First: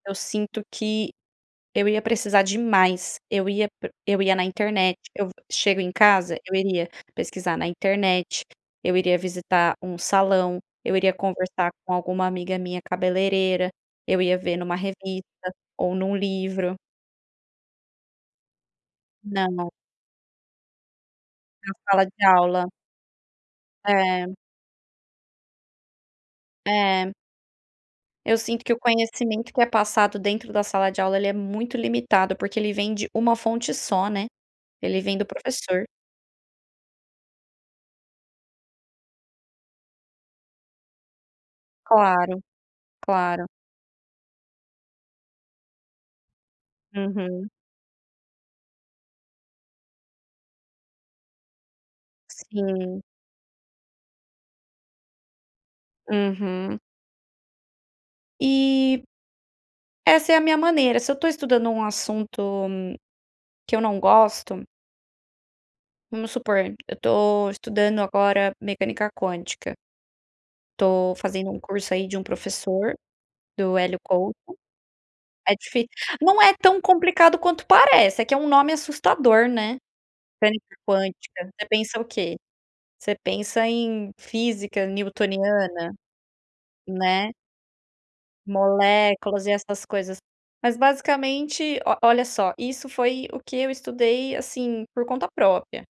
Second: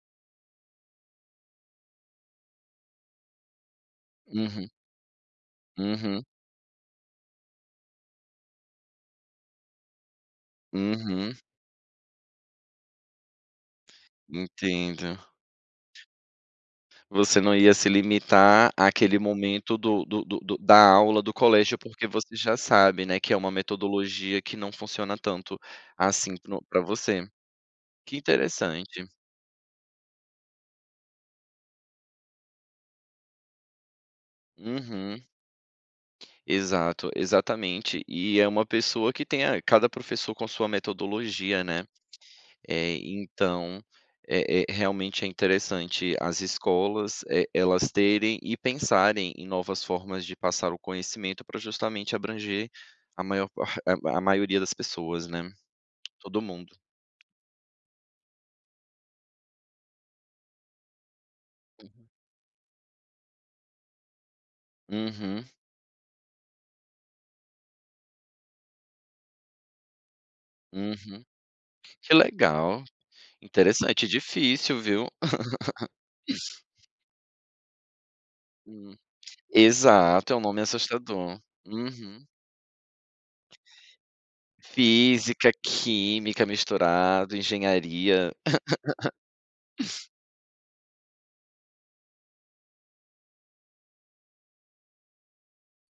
Eu sinto que eu ia precisar de mais, eu ia pre eu ia na Uhum. internet. Eu chego em Uhum. casa, eu iria pesquisar na internet, eu iria visitar um salão, eu iria Uhum. conversar com alguma amiga minha cabeleireira, eu ia ver numa Entendo. revista, ou num livro. Você não ia se limitar àquele Não. Não. momento do do do do da aula do Na colégio, sala porque de você já aula. sabe, né, que é uma É. metodologia que não funciona tanto assim, no para É você. Que Eu sinto que o interessante. conhecimento que é passado dentro da sala de aula, ele é muito limitado, porque ele vem de uma fonte só, né, ele vem Uhum. do professor. Exato, exatamente, e é uma pessoa que tem a cada professor com sua metodologia, né. Claro, Eh, claro. então, é é realmente, é interessante as escolas e Uhum. elas terem e pensarem em novas formas de passar o conhecimento, para justamente abranger Sim. a maior par a maioria das pessoas, né. Todo mundo. Uhum. E, essa é a minha maneira, se eu estou estudando um Hum. assunto, que eu não gosto Uhum. vamos supor, eu tô estudando, agora, mecânica quântica estou Uhum. fazendo um curso aí Que de um legal. professor, do Hélio Interessante, Couto. difícil, viu. É dif não é tão complicado quanto parece, é que é um nome Hum. assustador, né, Exato, é um nome mecânica assustador. quântica, você pensa o Uhum. quê? Você pensa em física Física, newtoniana, química, né. misturado, engenharia. Moléculas e essas coisas. Mas, basicamente, o olha só, isso foi o que eu estudei, assim, por conta própria.